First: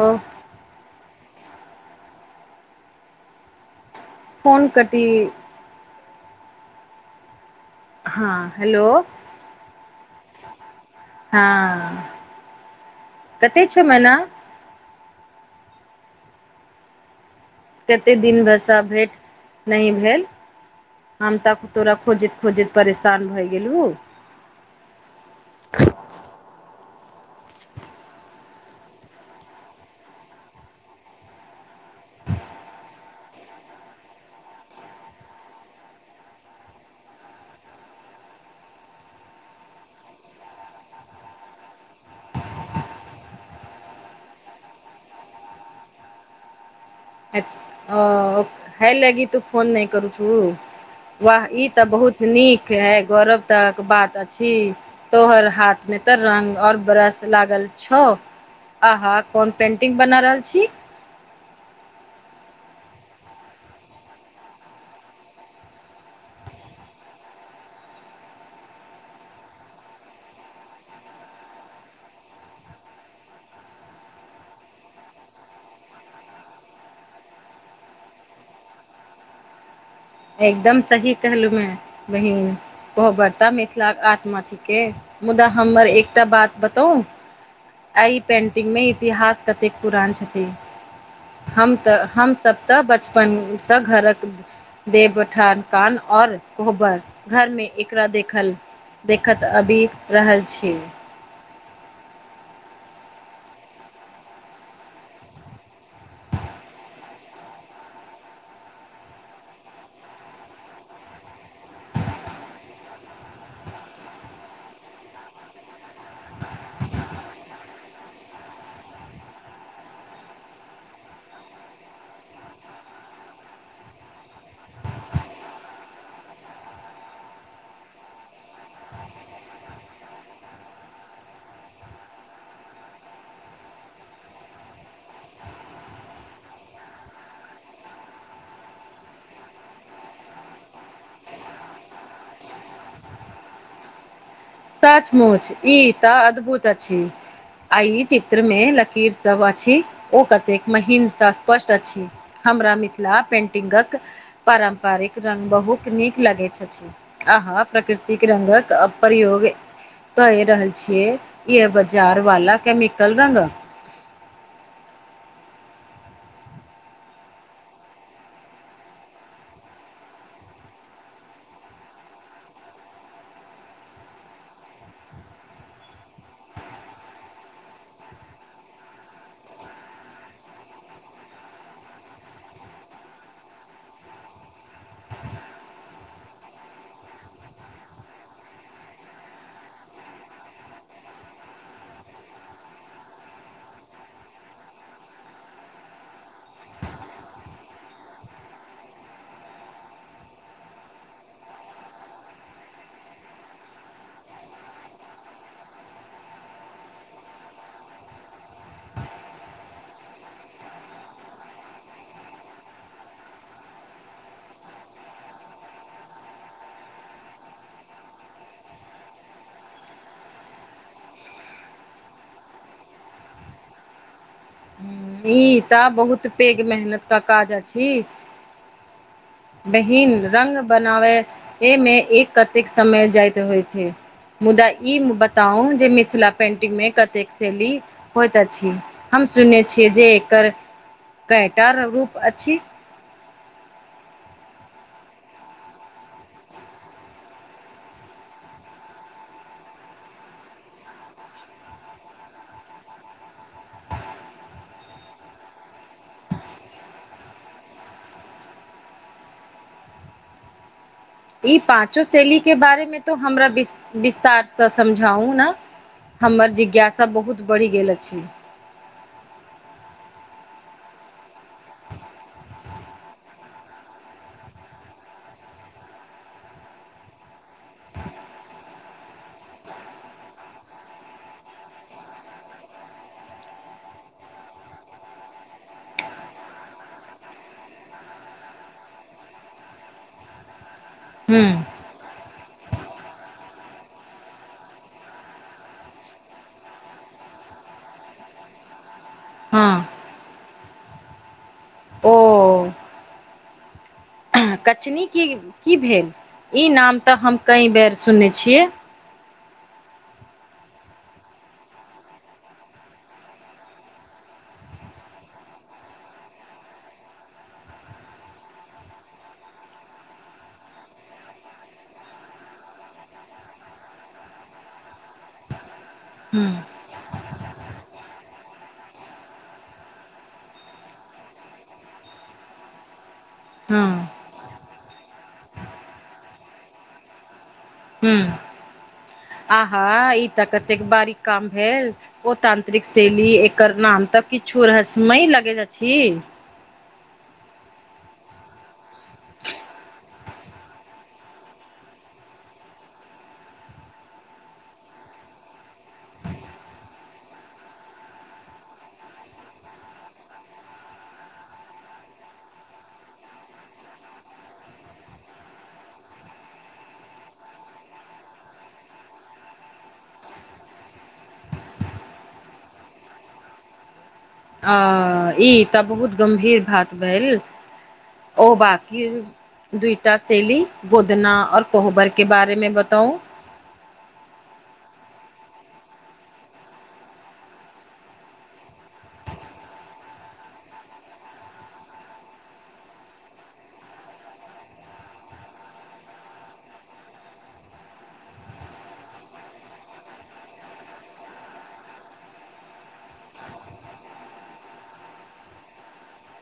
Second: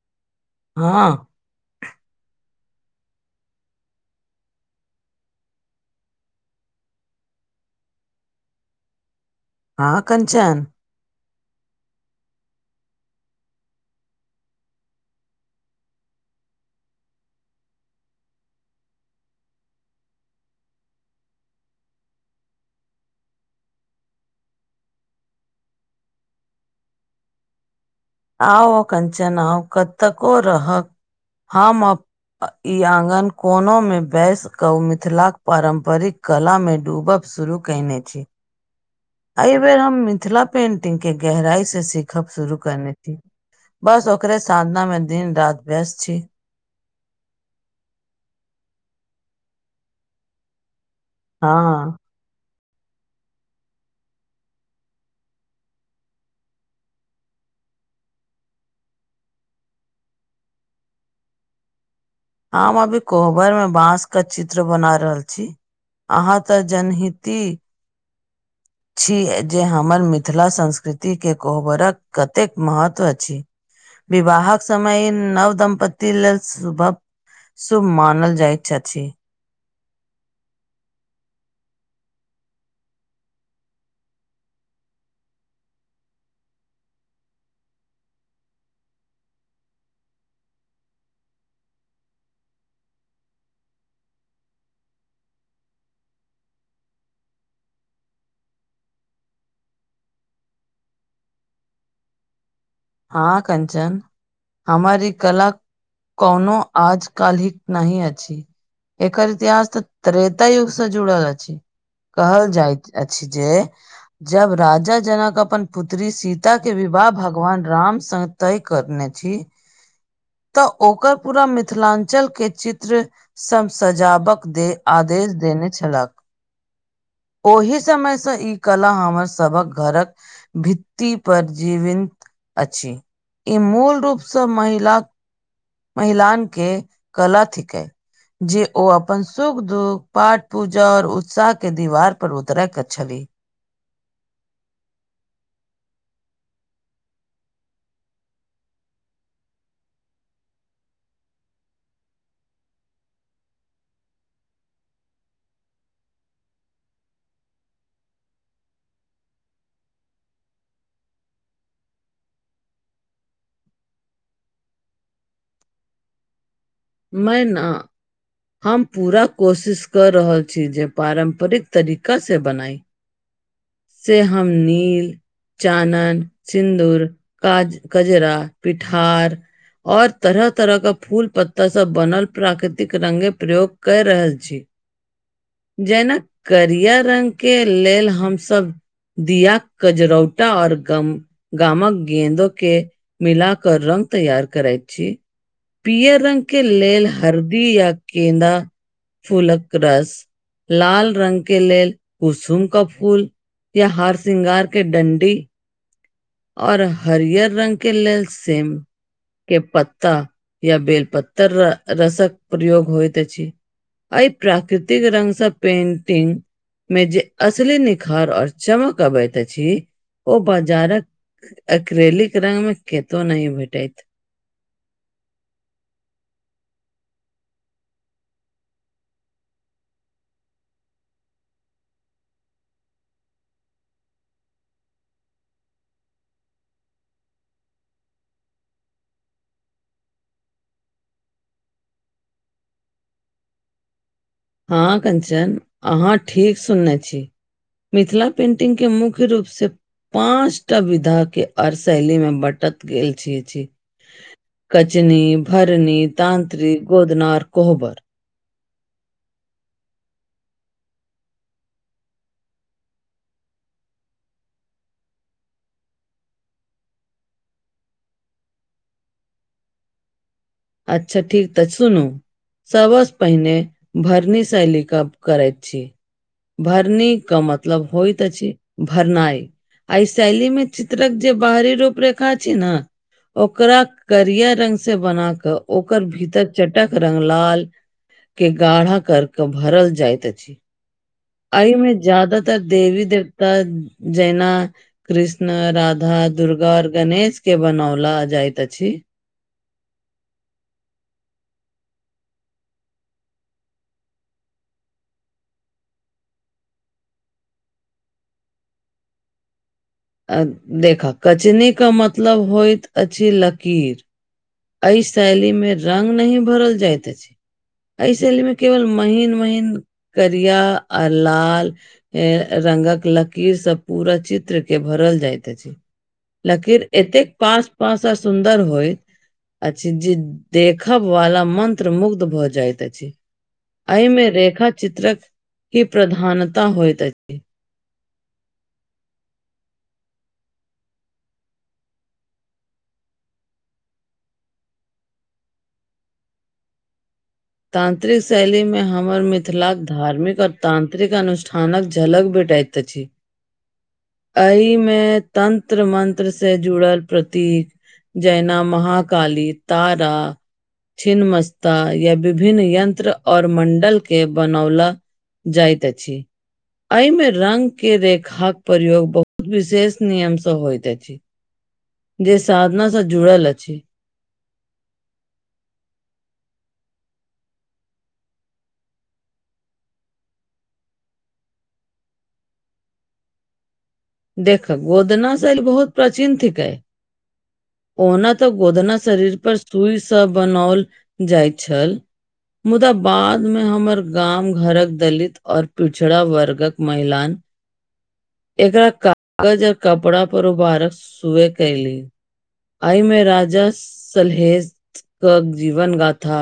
लो हँ फोन कटी हँ हेलो हँ कंचन हँ कते छौ मैना कते दिन भर सऽ भेंट नहि भेल हम तक तोरा खोजैत खोजैत परेशान भए गेलहु [unintelligible] [unintelligible] ई आङ्गन कोनोमे बैसि कऽ उ मिथिलाक पारम्परिक कला मे डूबब शुरू कयने छी। एहिबेर हम मिथिला पेन्टिंग केँ गेहराइ सँ सीखब शुरू कयने छी बस ओकरे साधना मे दिन रात व्यस्त छी ओ हय लगी तू फोन नय [unintelligible] वाह ई तऽ हँ बहुत नीक हइ गौरवता केँ बात अछि तोहर हाथ मे तऽ रंग आओर ब्रश लागल छो आहाँ कोन पेंटिंग बना रहल छी हम अभी कोहबर मे बाँस कऽ चित्र बना रहल छी अहाँ तऽ जनहिति छी जे हमर मिथिला संस्कृति केँ कोहबरक कतेक महत्व अछि विवाहक समय नव दम्पति लेल सुभ सुुभ मानल जाइत छथि एकदम सही कहलू मै बहिन ओ बड़ता मिथिलाक आत्मा थिकेँ मुदा हमर एकटा बात बताउ एहि पेन्टिंगमे इतिहास कतेक पुरान छथि हम तऽ हम सब तऽ बचपन सँ घरक देवउठान कान और कोबर घर मे एकरा देखल देखैत आबि रहल छी हँ कंचन हमर ई कला कोनो आज काल्हिक नहि अछि एकर इतिहास तऽ त्रेता युगसँ जुड़ल अछि कहल जाइत अछि जे जब राजा जनक अपन पुत्री सीता केँ विवाह भगवान राम सँ तय करने छी तऽ ओकर पूरा मिथिलांचल केँ चित्र सम सजावक दे आदेश देने छलाक ओहि समय सँ ई कला हमर सभक घरक भित्ति पर जीविन्त अछि ई मूल रूपसँ महिला महिलाान केँ कला थिकैन जे ओ अपन सुख दुःख पाठ पूजा आओर उत्साह केँ दीवार पर उतरैक छलीह सचमुच ई तऽ अद्भुत अछि आ चित्र मे लकीर सब अछि ओ कतेक महीनसँ स्पष्ट अछि हमरा मिथिला पेंटिंगक पारम्परिक रंग बहुत नीक लगैत छथि आहा प्रकृतिक रंगक अ प्रयोग कैय रहल छियै या बाजारवाला केमिकल रंगक मैना हम पूरा कोशिश कऽ रहल छी जे पारम्परिक तरीकासँ बनाइ [inaudible] से हम नील चानन सिन्दूर का - कजरा पिठार आओर तरह - तरह कऽ फूल पत ओतयसँ बनल प्राकृतिक रंग केँ प्रयोग कैय रहल छी जेना करियर रंग केँ लेल हमसब दियाक कजरोटा आओर गम गामक गेदो केँ मिल कऽ रंग तैयार करै छी पियर रंग केँ लेल हरदी या केेन्दा फूलक रस लाल रंग के लेल कुसुम का फूल या हार शृंगार के डंडी आओर हरियर रंग के लेल सेम के पत्ता या बेलपत्तर रसक प्रयोग होयत अछि। एहि प्राकृतिक रंगसँ पेंटिंग मे जे असली निखार और चमक अबैत अछि ओ बाजारक एक्रेलीक रंग मे केतो नहि भेटैत। ई तऽ बहुत पेघ मेहनत का काज अछि। बहिन रंग बनावै एहिमे एक कतेक समय जाइत होइ छै। मुदा ई बताउ जे मिथिला पेंटिंग मे कतेक शैेली होइत अछि हम सुनने छियै जे एकर कयटा रूप अछि। हँ कंचन अहाँ ठीक सुनने छी मिथिला पेंटिंग के मुख्य रूपसँ पाँच टा विधाके आओर शैलीमे बँटत गेल छियै छी कचनी भरनी तानत्र्रिक गोदना आर कोहबर ई पाँचो शैली के बारे मे तो हमरा विस्तार से समझाउ न हमर जिज्ञासा बहुत बढ़ि गेल अछि। अच्छा ठीक तऽ सुनू सबसँ पहिने भरनी शैली कऽ गप करैत छी। भरनी के मतलब होइत अछि भरनाइ। आइ शैली मे चित्रक जे बाहरी रूप रेखा छी न ओकरा करिया रंग से बना कऽ ओकर भीतर चटक रंग लाल के गाढ़ा कर कऽ भरल जाइत अछि हूँ अइ मे ज्यादा तर देवी देवता जेहिना कृष्ण राधा दुर्गा आओर गणेश के बनौला जाइत अछि। हँ ओ कचनी की की भेल ई नाम तऽ हम कए बेर सुनने छियै। अ देखा कचनी के मतलब होइत अछि लकीर। एहि शैली मे रंग नहि भरल जाइत अछि। एहि शैलीमे केवल महीन महीन करिया आ लाल रंगक लकीर स पूरा चित्र के भरल जाइत अछि। हूँ लकीर एतेक पास पास आ सुंदर होयत अछि जे देखब वाला मन्त्र मुग्ध भऽ जाइत अछि। हूँ एहिमे रेखा चित्रक की प्रधानता होइत अछि। हुँ आहा ई तऽ कतेक बारीक काम भेल। ओ तांन्त्रिक शैली एकर नाम तऽ किछु रहस्यमय लगैत अछि। तान्त्रिक शैलीमे हमर मिथिलाक धार्मिक आओर तांन्त्रिक अनुष्ठानक झलक भेटैत अछि। [inaudible] एहि मे तंत्र मंत्र से जुड़ल प्रतीक। जैना महा काली तारा छिनमस्ता या विभिन्न यंत्र आओर मंडल के बनौला जाइत अछि। एहि मे रंग के रेखाक प्रयोग बहुत विशेष नियमसँ होइत अछि। जे साधनासँ जुड़ल अछि। अ ई तऽ बहुत गम्भीर बात भेल ओ बाकि दुई टा शैली गुदना आओर कोहबर केँ बारे मे बताउ देख गोदना शैली बहुत प्राचीन थिकेँ ओना तऽ गोदना शरीर पर सूइसँ बनाओल जाइ छल मुदा बाद मे हमर गाम घरक दलित आओर पिछड़ा वर्गक महिलान [inaudible] एकरा कागज आर कपड़ा पर उभारक सुऐ केली आइ मे राजा सलहेज कऽ जीवन गाथा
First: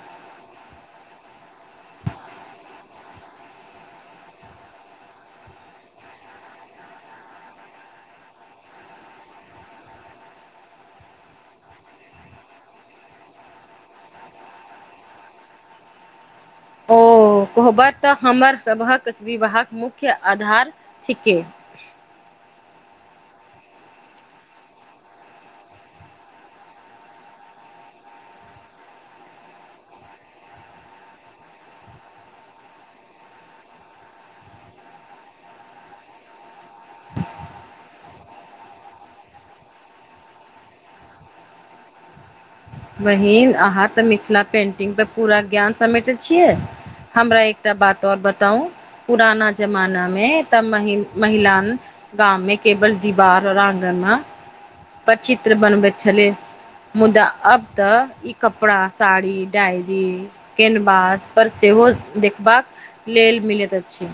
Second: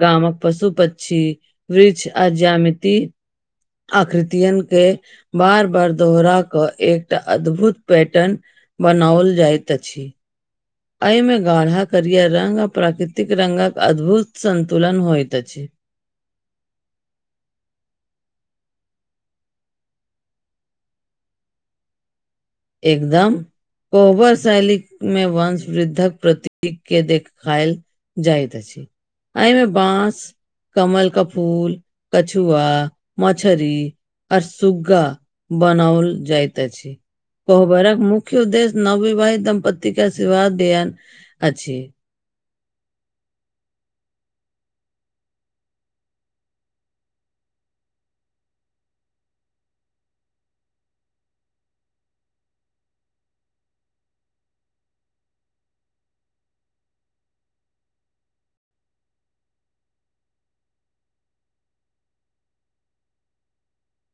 गामक पशु पछी वृक्ष आ जामिती आकृतियन केँ बार - बार दोहरा कऽ एकटा अद्भुत पैटर्न बनाओल जाइत अछि एहिमे गाढ़ा करियर रंग आ प्राकृतिक रंगक अद्भुत संतुलन होइत अछि ओ कोहबर तऽ हमर सभक विवाहक मुख्य आधार थिकेँ एकदम कोहबर शैलीक मे वंश वृद्धक प्रती केँ देखाइल जाइत अछि आइमे बाँस कमल कऽ फूल कछुआ मछरी आ सुग्गा बनाओल जाइत अछि कोहबर मुख्य उद्देश्य नव विवाहित दम्पति कऽ अर्शिवाद दियान अछि बहिन अहाँ तऽ मिथिला पेन्टिंग पर पूरा ज्ञान समेटै छियै हमरा एकटा बात आऔर बताउ पुराना जमाना मे तऽ महि - महिलान गामव मे केवल दीवार रंग नइ पर चित्र बनबैत छलै मुदा अब तऽ ई कपड़ा साड़ी डायरी कैनवास पर सेहो देखबाक लेल मिलैत अछि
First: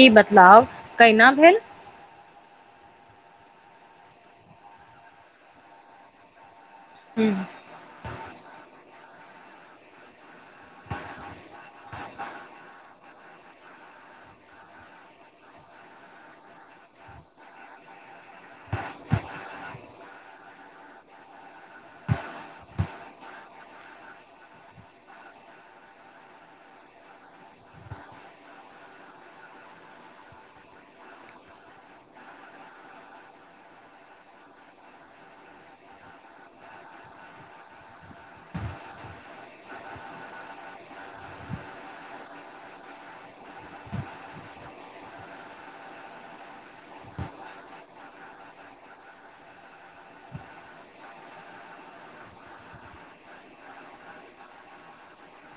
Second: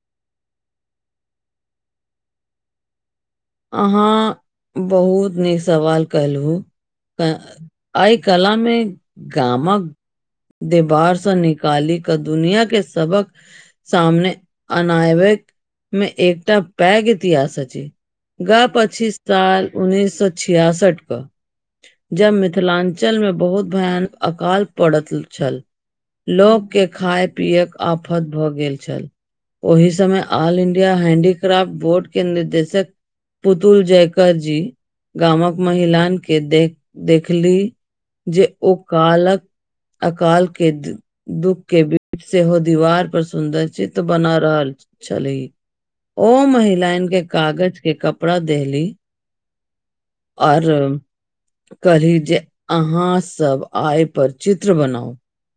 ई बतलाव कैना भेल अहाँ बहुत नीक सवाल कलहुँ तऽ आइ कलामे गामक देबारसँ निकाली कऽ दुनिया केँ सबक सामने अनायवेक मे एकटा पैघ इतिहास अछि गा पचिस साल उन्नैस सौ छियासठ कऽ जब मिथिलांचल मे बहुत भयानक अकाल पड़त छल लोक केँ खाए पियेक आफत भऽ गेल छल ओहि समय ऑल इंडिया हैंडीक्राफ्ट बोर्ड केँ निर्देशक पुतुल जयकर जी गामक महिलान केँ देख देखली जे ओ कालक अकाल केँ [unintelligible] दुःख केँ बिबिध सेहो दीवार पर सुन्दर चित्त बना रहल छलीह ओ महिलाइन केँ कागज केँ कपड़ा देहली आओर कहलि जे अहाँसभ आइपर चित्र बनाउ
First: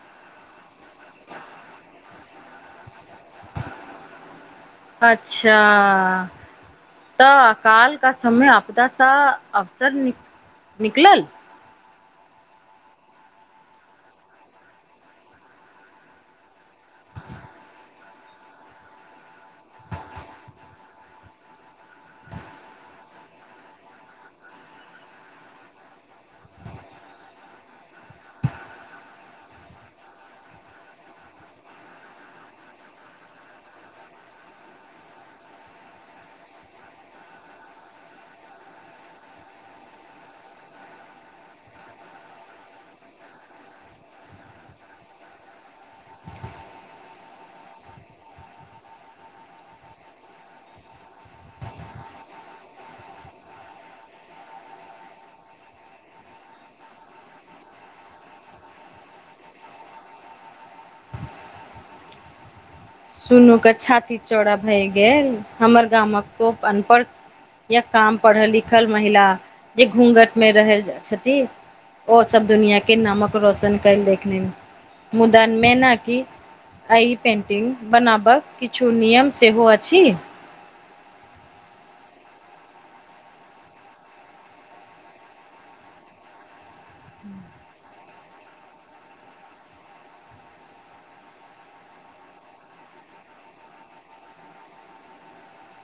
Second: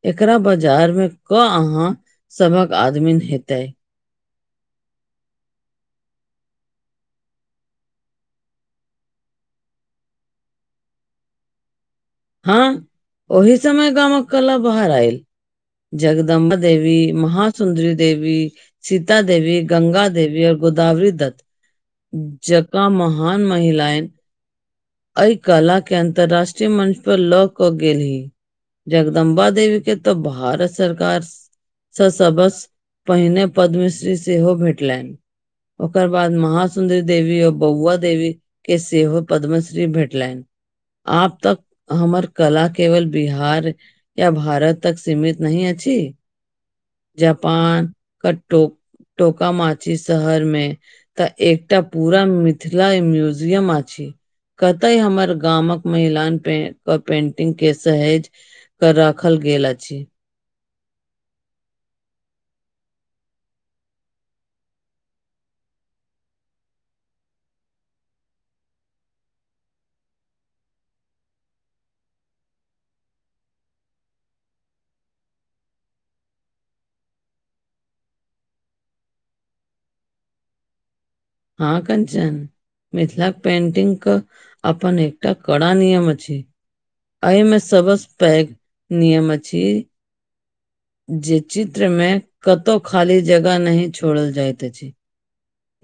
एकरा बाजार मे कऽ अहाँ सभहक आदमीन हेतै अच्छऽ तऽ काल का समय आपदा सा अवसर नि - निकलल हँ ओहि समय गामक कला बाहर आइल जगदम्बा देवी महासुन्दरी देवी सीता देवी गंगा देवी और गोदावरी दत्त जँका महान महिलाइन एहि कला के अन्तर्राष्ट्रीय मंच पर लऽ कऽ गेलि जगदम्बा देवी के तऽ भारत सरकार सऽ सबसे पहिने पद्मश्री सेहो भेटलनि ओकर बाद महासुन्दरी देवी आऔर बौआ देवी के सेहो पद्मश्री भेटलैन आब तऽ- हमर कला केवल बिहार या भारत तक सीमित नहि अछि जापान कटुक टोकामाची शहरमे तऽ एकटा पूरा मिथिला म्यूजियम अछि कतय हमर गामक महिलाान पे के पेंटिंग के सहेज कर राखल गेल अछि सुनू के छाती चौड़ा भए गेल हमर गामक कोप अनपढ़ या कम पढ़ल लिखल महिला जे घूंघट मे रह छथि ओ सभ दुनिया के नामक रोशन कर लेखनि मुदा मेना कि एहि पेन्टिंग कऽ बनाबक किछु नियम सेहो अछि हँ कंचन मिथिलाक पेंटिंग के अपन एकटा कड़ा नियम अछि एहि मे सबसँ पैघ नियम अछि जे चित्र में कतौ खाली जगह नही छोड़ल जाइत अछि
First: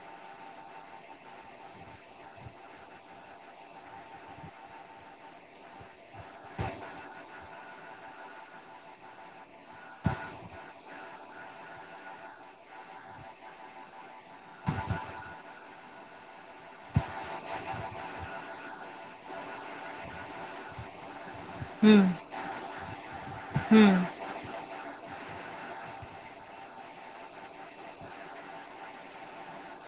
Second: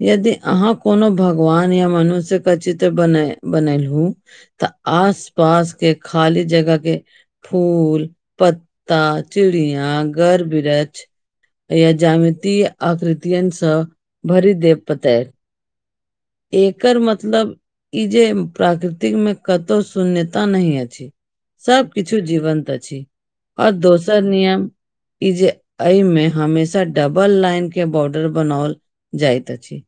यदि अहाँ कोनो भगवान या मनुष्यके चित्र बने बनेलहु तऽ आस पास के खाली जगह के फूल पत्ता चिड़िया घर बृछ या ज्यमिति आकृतियन सऽ भरि देव बतैब एकर मतलब ई जे प्राकृतिकमे कतहु शून्यता नहि अछि हूँ सभकछु जीवन्त अछि आओर हूँ दोसर नियम ई जे एहिमे हमेशा डबल लाइन के बॉर्डर बनाओल जाइत अछि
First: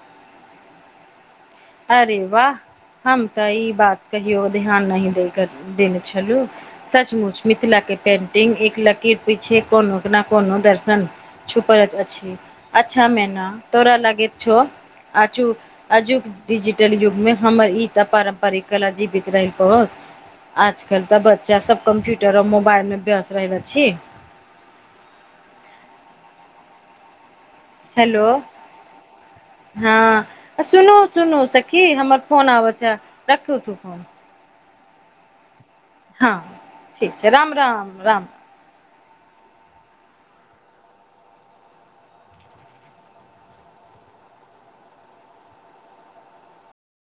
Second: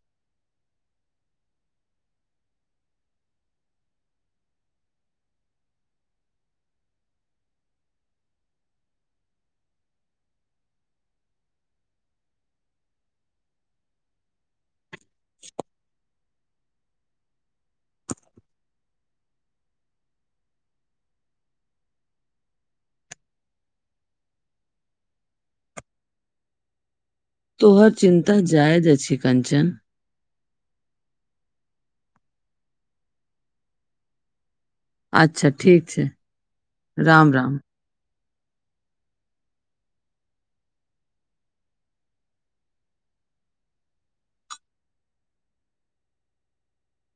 अरे वाह हम तऽ ई बात कहियो ध्यान नहि दे देने छलू सचमुच मिथिला के पेंटिंग एक लकीर पीछे कोन टोकना कोनो दर्शन छुपलक अछि अच्छा मैना तोरा लागैत छौ आजु आजुक डिजिटल युगमे हमर ई तऽ पारम्परिक कला जीवित रहितो आजकल तऽ बच्चा सब कम्प्यूटर आऔर मोबाइल मे व्यस्त रहैत अछि तोहर हेलो चिन्ता जायज अछि कंचन हँ सुनू सुनू सखी हमर फोन आबैत यऽ रखू तू फोन अच्छा ठीक छै, हँ ठीक छै राम राम-राम। राम राम